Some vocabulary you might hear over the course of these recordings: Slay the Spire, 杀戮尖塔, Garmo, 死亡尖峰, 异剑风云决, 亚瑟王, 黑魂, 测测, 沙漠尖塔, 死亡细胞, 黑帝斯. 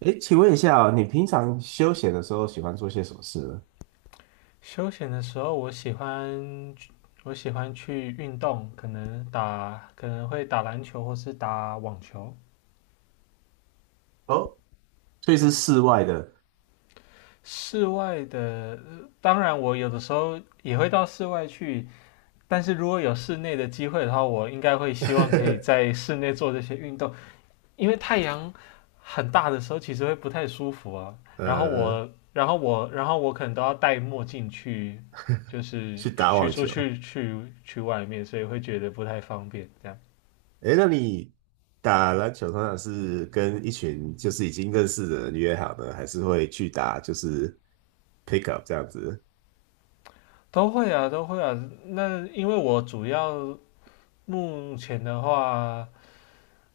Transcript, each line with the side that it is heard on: right: 哎，请问一下哦，你平常休闲的时候喜欢做些什么事呢？
left: 休闲的时候，我喜欢去运动，可能会打篮球或是打网球。
right: 哦，所以是室外的，
left: 室外的，当然我有的时候也会到室外去，但是如果有室内的机会的话，我应该会希望可以在室内做这些运动，因为太阳很大的时候其实会不太舒服啊。然后
right: 呃，
left: 我，然后我，然后我可能都要戴墨镜去，就是
right: 去打
left: 去
right: 网
left: 出
right: 球。
left: 去去去外面，所以会觉得不太方便这样。
right: 哎，那你打篮球通常是跟一群就是已经认识的人约好呢，还是会去打就是 pick up 这样子？
left: 都会啊，都会啊。那因为我主要目前的话，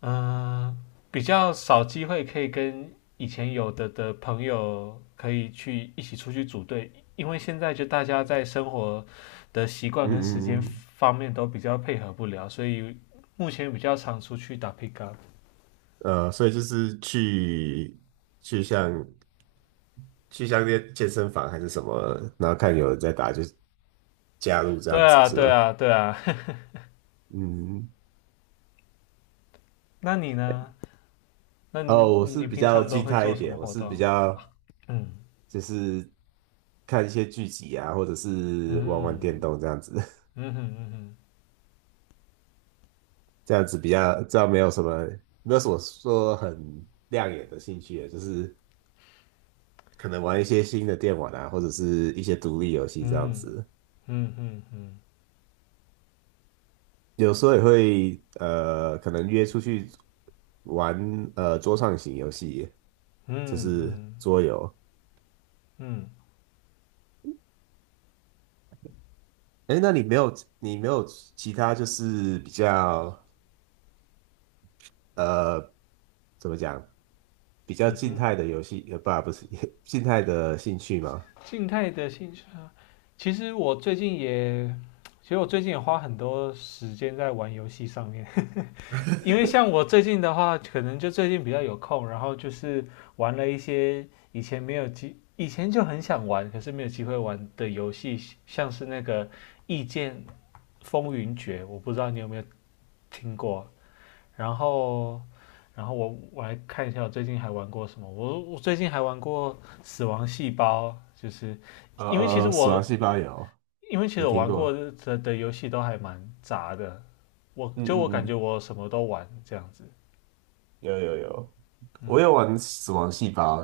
left: 嗯、比较少机会可以跟以前有的朋友可以去一起出去组队，因为现在就大家在生活的习
right: 嗯
left: 惯跟时间
right: 嗯
left: 方面都比较配合不了，所以目前比较常出去打 pick up。
right: 嗯，所以就是去像去像那些健身房还是什么，然后看有人在打就加入这
left: 对
right: 样子
left: 啊，
right: 是
left: 对
right: 吗？
left: 啊，对啊。
right: 嗯，
left: 那你呢？那你
right: 哦，我是
left: 你
right: 比
left: 平
right: 较
left: 常都
right: 静
left: 会
right: 态一
left: 做什么
right: 点，我
left: 活
right: 是比
left: 动？
right: 较。
left: 嗯
right: 就是看一些剧集啊，或者是玩玩电
left: 嗯
right: 动这样子，
left: 嗯哼嗯哼
right: 这样子比较这样没有什么说很亮眼的兴趣，就是可能玩一些新的电玩啊，或者是一些独立游戏这样
left: 嗯。
right: 子。
left: 嗯嗯嗯
right: 有时候也会可能约出去玩桌上型游戏，
left: 嗯
right: 就是
left: 嗯
right: 桌游。
left: 嗯
right: 哎，那你没有其他就是比较呃怎么讲比较
left: 嗯
right: 静
left: 哼，
right: 态的游戏，呃，不啊，不是 静态的兴趣吗？
left: 静态的兴趣啊，其实我最近也，其实我最近也花很多时间在玩游戏上面，因为像我最近的话，可能就最近比较有空，然后就是玩了一些以前没有机，以前就很想玩，可是没有机会玩的游戏，像是那个《异剑风云决》，我不知道你有没有听过，然后。然后我来看一下我最近还玩过什么。我最近还玩过《死亡细胞》，就是
right: 呃
left: 因为其实
right: 死
left: 我
right: 亡细胞有
left: 因为其
right: 有
left: 实我
right: 听
left: 玩过
right: 过，
left: 的游戏都还蛮杂的，我
right: 嗯
left: 就
right: 嗯
left: 我感
right: 嗯，
left: 觉我什么都玩这样子。
right: 有有有，我
left: 嗯
right: 有玩死亡细胞，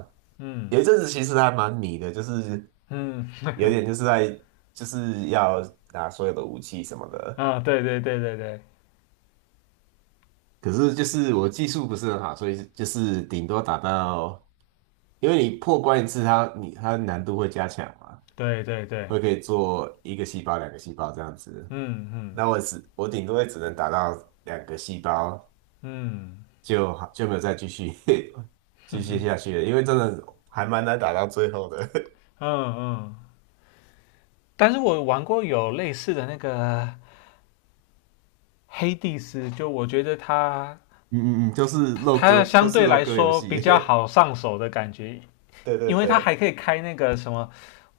right: 有
left: 嗯
right: 一阵子其实还蛮迷的，就是
left: 嗯
right: 有点就是在就是要拿所有的武器什么的，
left: 啊，对对对对对
right: 可是就是我技术不是很好，所以就是顶多打到，因为你破关一次它，你它难度会加强嘛。
left: 对对对，
right: 会可以做一个细胞、两个细胞这样子。
left: 嗯嗯
right: 那我顶多也只能打到两个细胞，
left: 嗯
right: 就没有再继续 继续下去了，因为真的还蛮难打到最后的。
left: 嗯嗯。但是我玩过有类似的那个黑帝斯，就我觉得它
right: 嗯嗯嗯，就是肉鸽，
left: 它
right: 都
left: 相
right: 是
left: 对
right: 肉
left: 来
right: 鸽游
left: 说比
right: 戏。
left: 较 好上手的感觉，
right: 对对
left: 因为他还
right: 对，
left: 可以开那个什么，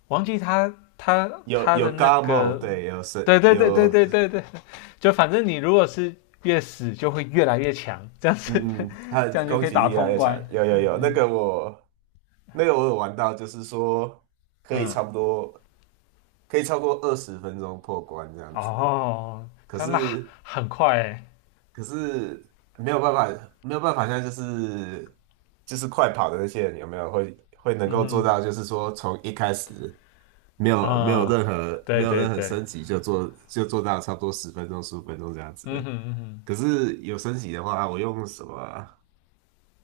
left: 忘记他他
right: 有
left: 他的
right: 有
left: 那
right: Garmo，
left: 个，
right: 对，有是
left: 对对对对
right: 有，
left: 对对对，就反正你如果是越死就会越来越强，这样子
right: 嗯嗯，它
left: 这
right: 的
left: 样就
right: 攻
left: 可以
right: 击
left: 打
right: 力越来
left: 通
right: 越强。
left: 关。
right: 有有有，那个我有玩到，就是说可以
left: 嗯，
right: 差不多可以超过20分钟破关这样子。
left: 哦，
right: 可
left: 真的
right: 是
left: 很快哎，
right: 可是没有办法，没有办法，现在就是快跑的那些人有没有会能
left: 嗯
right: 够做
left: 哼，
right: 到，就是说从一开始
left: 啊、嗯
right: 没
left: 对
right: 有
left: 对
right: 任何
left: 对，
right: 升级就做到差不多十分钟15分钟这样
left: 嗯
right: 子。
left: 哼嗯哼，
right: 可是有升级的话，我用什么啊？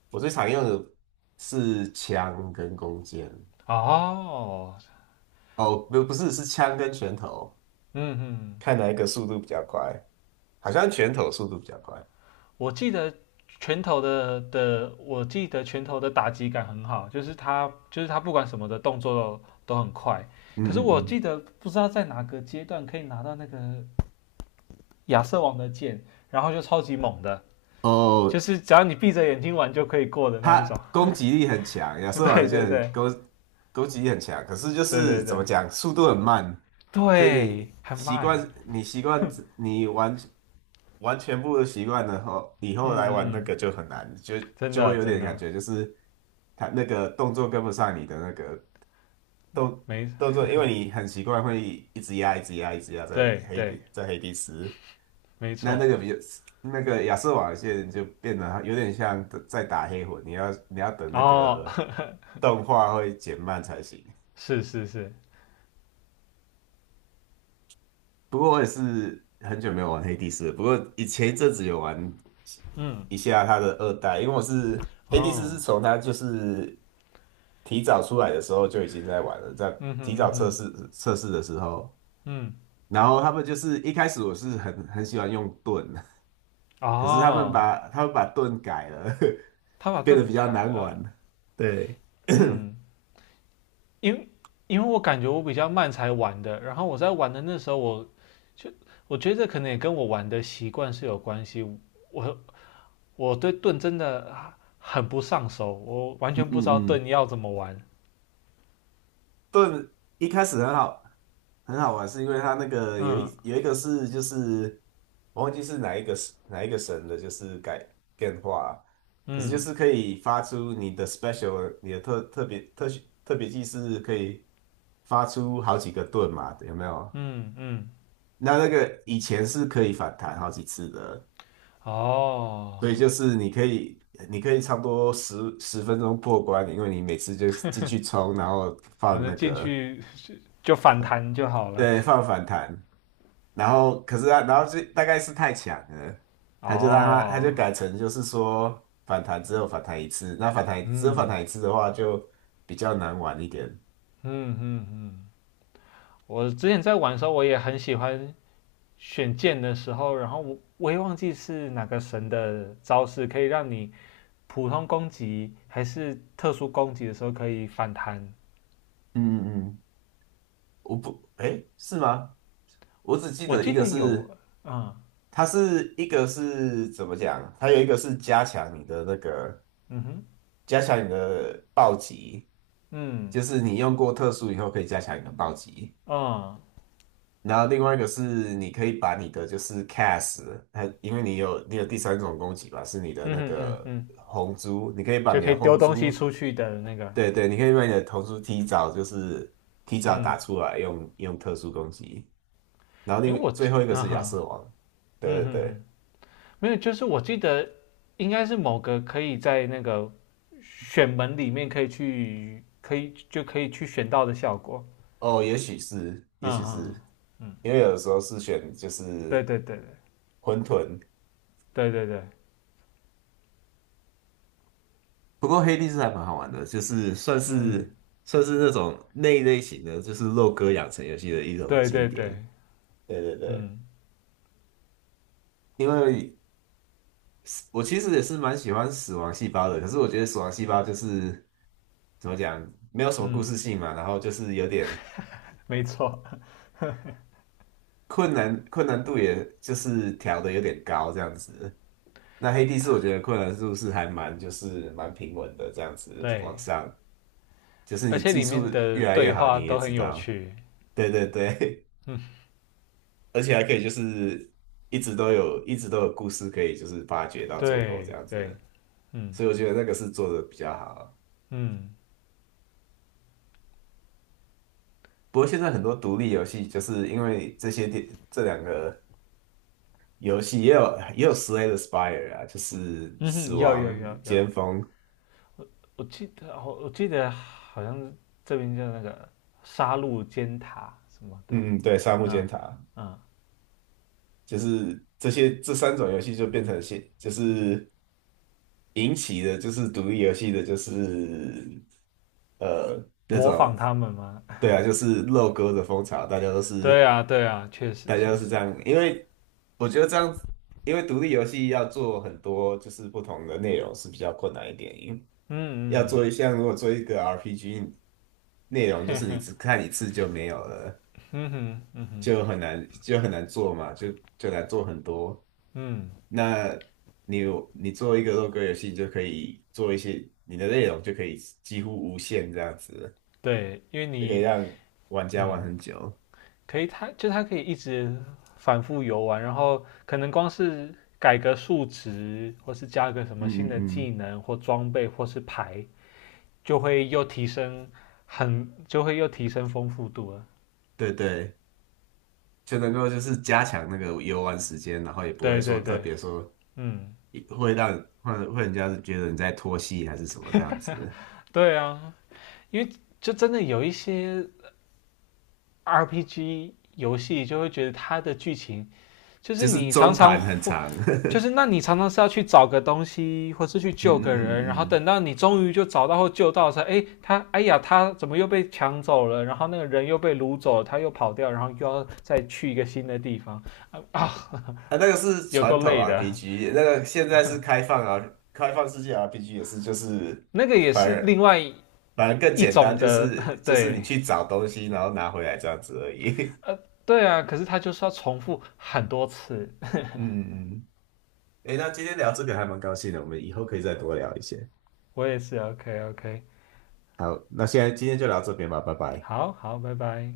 right: 我最常用的是枪跟弓箭。
left: 哦，
right: 哦，不是，是枪跟拳头，
left: 嗯哼，
right: 看哪一个速度比较快。好像拳头速度比较快。
left: 我记得拳头的的，我记得拳头的打击感很好，就是他不管什么的动作都很快。
right: 嗯
left: 可是
right: 嗯
left: 我
right: 嗯。
left: 记得不知道在哪个阶段可以拿到那个亚瑟王的剑，然后就超级猛的，就
right: 哦，
left: 是只要你闭着眼睛玩就可以过的那一
right: 他
left: 种。
right: 攻击力很强，亚 瑟王
left: 对
right: 就
left: 对
right: 很
left: 对
right: 攻攻击力很强，可是就
left: 对
right: 是
left: 对
right: 怎么
left: 对
right: 讲，速度很慢，所以
left: 对，很慢。
right: 你习惯你完完全不习惯的后，以
left: 嗯
right: 后来玩那
left: 嗯，
right: 个就很难，就
left: 真
right: 就会
left: 的
right: 有
left: 真
right: 点感
left: 的
right: 觉就是他那个动作跟不上你的那个都
left: 没
right: 都做，因为你很习惯会一直压、一直压、一直压在
left: 对
right: 黑
left: 对
right: 底在黑底时，
left: 没
right: 那
left: 错。
right: 那个比较那个亚瑟瓦线就变得有点像在打黑魂，你要等那
left: 哦，
right: 个动画会减慢才行。
left: 是是是，
right: 不过我也是很久没有玩黑帝斯了，不过以前一阵子有玩
left: 嗯
right: 一下他的二代，因为我是黑帝斯是
left: 哦，
right: 从他就是提早出来的时候就已经在玩了，在
left: 嗯
right: 提
left: 哼嗯
right: 早
left: 哼
right: 测试的时候。
left: 嗯。
right: 然后他们就是一开始我是很喜欢用盾，可是
left: 哦，
right: 他们把盾改了，
left: 他 把
right: 变得
left: 盾
right: 比较
left: 改
right: 难
left: 了，
right: 玩。对，嗯
left: 嗯，因为因为我感觉我比较慢才玩的，然后我在玩的那时候就我觉得可能也跟我玩的习惯是有关系，我我对盾真的啊很不上手，我完
right: 嗯
left: 全不知道
right: 嗯，
left: 盾要怎么玩，
right: 盾一开始很好玩，是因为它那个
left: 嗯
right: 有一个是就是我忘记是哪一个神的，就是改变化，可是就
left: 嗯
right: 是可以发出你的 special 你的特别技是可以发出好几个盾嘛，有没有？
left: 嗯嗯，
right: 那个以前是可以反弹好几次的，所以
left: 哦，
right: 就是你可以，你可以差不多十分钟过关，因为你每次就是进去冲，然后
left: 反
right: 放那
left: 正进
right: 个，
left: 去就反弹就好了，
right: 对，放反弹，然后就大概是太强了，他就
left: 哦，
right: 改成就是说反弹只有反弹一次，那反弹只有反
left: 嗯
right: 弹一次的话就比较难玩一点。
left: 嗯嗯嗯，我之前在玩的时候我也很喜欢。选剑的时候，然后我也忘记是哪个神的招式可以让你普通攻击还是特殊攻击的时候可以反弹。
right: 嗯嗯嗯，我不，哎，是吗？我只记
left: 我
right: 得
left: 记
right: 一个
left: 得
right: 是，
left: 有，嗯
right: 它是一个是怎么讲？它有一个是加强你的那个。
left: 嗯哼，
right: 加强你的暴击，
left: 嗯
right: 就是你用过特殊以后可以加强你的暴击。
left: 嗯
right: 然后另外一个是你可以把你的就是 cast，它因为你有第三种攻击吧，是你的
left: 嗯
right: 那
left: 哼嗯
right: 个
left: 嗯，
right: 红珠，你可以把
left: 就
right: 你
left: 可
right: 的
left: 以丢
right: 红
left: 东西
right: 珠，
left: 出去的那个，
right: 对对，你可以把你的红珠提早就是提早打
left: 嗯，
right: 出来用特殊攻击。然后
left: 诶，
right: 另外最后一个
left: 啊
right: 是亚瑟
left: 哈，
right: 王，对
left: 嗯
right: 对
left: 哼
right: 对，
left: 哼，没有，就是我记得应该是某个可以在那个选门里面可以去，可以就可以去选到的效果。
right: 哦，也许是，
left: 嗯
right: 也许
left: 嗯
right: 是，
left: 嗯，
right: 因为有的时候是选就
left: 对
right: 是
left: 对对对。
right: 混沌，
left: 对对对，
right: 不过黑帝是还蛮好玩的，就是
left: 嗯，
right: 算是那种那一类型的，就是肉鸽养成游戏的一种
left: 对
right: 经
left: 对
right: 典。
left: 对，
right: 对对对，
left: 嗯
right: 因为我其实也是蛮喜欢死亡细胞的，可是我觉得死亡细胞就是怎么讲，没有什么故
left: 嗯，
right: 事性嘛，然后就是有点
left: 没错，
right: 困难，困难度也就是调的有点高这样子。那黑帝是我觉得困难度是还蛮就是蛮平稳的这样子往
left: 对，
right: 上，就是
left: 而
right: 你
left: 且
right: 技
left: 里
right: 术
left: 面的
right: 越来越
left: 对
right: 好，
left: 话
right: 你也
left: 都
right: 知
left: 很有
right: 道。
left: 趣，
right: 对对对，
left: 嗯，
right: 而且还可以就是一直都有故事可以就是发掘到最后这
left: 对
right: 样
left: 对，
right: 子，
left: 嗯
right: 所以我觉得那个是做的比较好。
left: 嗯
right: 不过现在很多独立游戏就是因为这些电这两个游戏也有 Slay the Spire 啊，就是
left: 嗯
right: 死
left: 哼，有有
right: 亡
left: 有有，
right: 尖峰，
left: 然后我记得好像这边叫那个杀戮尖塔什么的，
right: 嗯嗯，对，沙漠尖
left: 嗯
right: 塔，
left: 嗯，
right: 就是这三种游戏就变成现就是引起的就是独立游戏的就是那
left: 模仿
right: 种。
left: 他们吗？
right: 对啊，就是肉鸽的风潮，
left: 对啊对啊，确
right: 大
left: 实
right: 家都
left: 确
right: 是
left: 实，
right: 这样，因为我觉得这样子，因为独立游戏要做很多就是不同的内容是比较困难一点，因为
left: 嗯
right: 要
left: 嗯
right: 做一项如果做一个 RPG 内容，就是你只看一次就没有了，
left: 嗯哼嗯哼
right: 就很难做嘛，就难做很多。
left: 嗯，
right: 那你有你做一个肉鸽游戏，你就可以做一些你的内容就可以几乎无限这样子，
left: 对，因为
right: 就可以
left: 你
right: 让玩家玩
left: 嗯。
right: 很久。
left: 可以它可以一直反复游玩，然后可能光是改个数值，或是加个什
right: 嗯
left: 么新
right: 嗯
left: 的技
right: 嗯，
left: 能或装备或是牌，就会又提升很 就会又提升丰富度了。
right: 对对，就能够就是加强那个游玩时间，然后也不会
left: 对
right: 说
left: 对
right: 特
left: 对，
right: 别说
left: 嗯，
right: 会让会会人家觉得你在拖戏还是什么这样子，
left: 对啊，因为就真的有一些 RPG 游戏就会觉得它的剧情就
right: 就
left: 是
right: 是
left: 你常
right: 中
left: 常
right: 盘很长。
left: 就是那你常常是要去找个东西，或是去
right: 嗯
left: 救
right: 嗯嗯
left: 个人，然后
right: 嗯嗯，
left: 等到你终于就找到或救到的时候，哎，他哎呀，他怎么又被抢走了？然后那个人又被掳走了，他又跑掉，然后又要再去一个新的地方啊啊，
right: 啊，那个是
left: 有
right: 传
left: 够
right: 统
left: 累的。
right: RPG，那个现在是开放啊，开放世界 RPG 也是就是
left: 那个也
right: 反
left: 是
right: 而
left: 另外
right: 反而更
left: 一
right: 简单，
left: 种
right: 就
left: 的，
right: 是你
left: 对
right: 去找东西然后拿回来这样子而已。
left: 对啊，可是他就是要重复很多次。
right: 嗯嗯嗯，诶，那今天聊这个还蛮高兴的，我们以后可以再多聊一些。
left: 我也是，OK OK，
right: 好，那现在今天就聊这边吧，拜拜。
left: 好好，拜拜。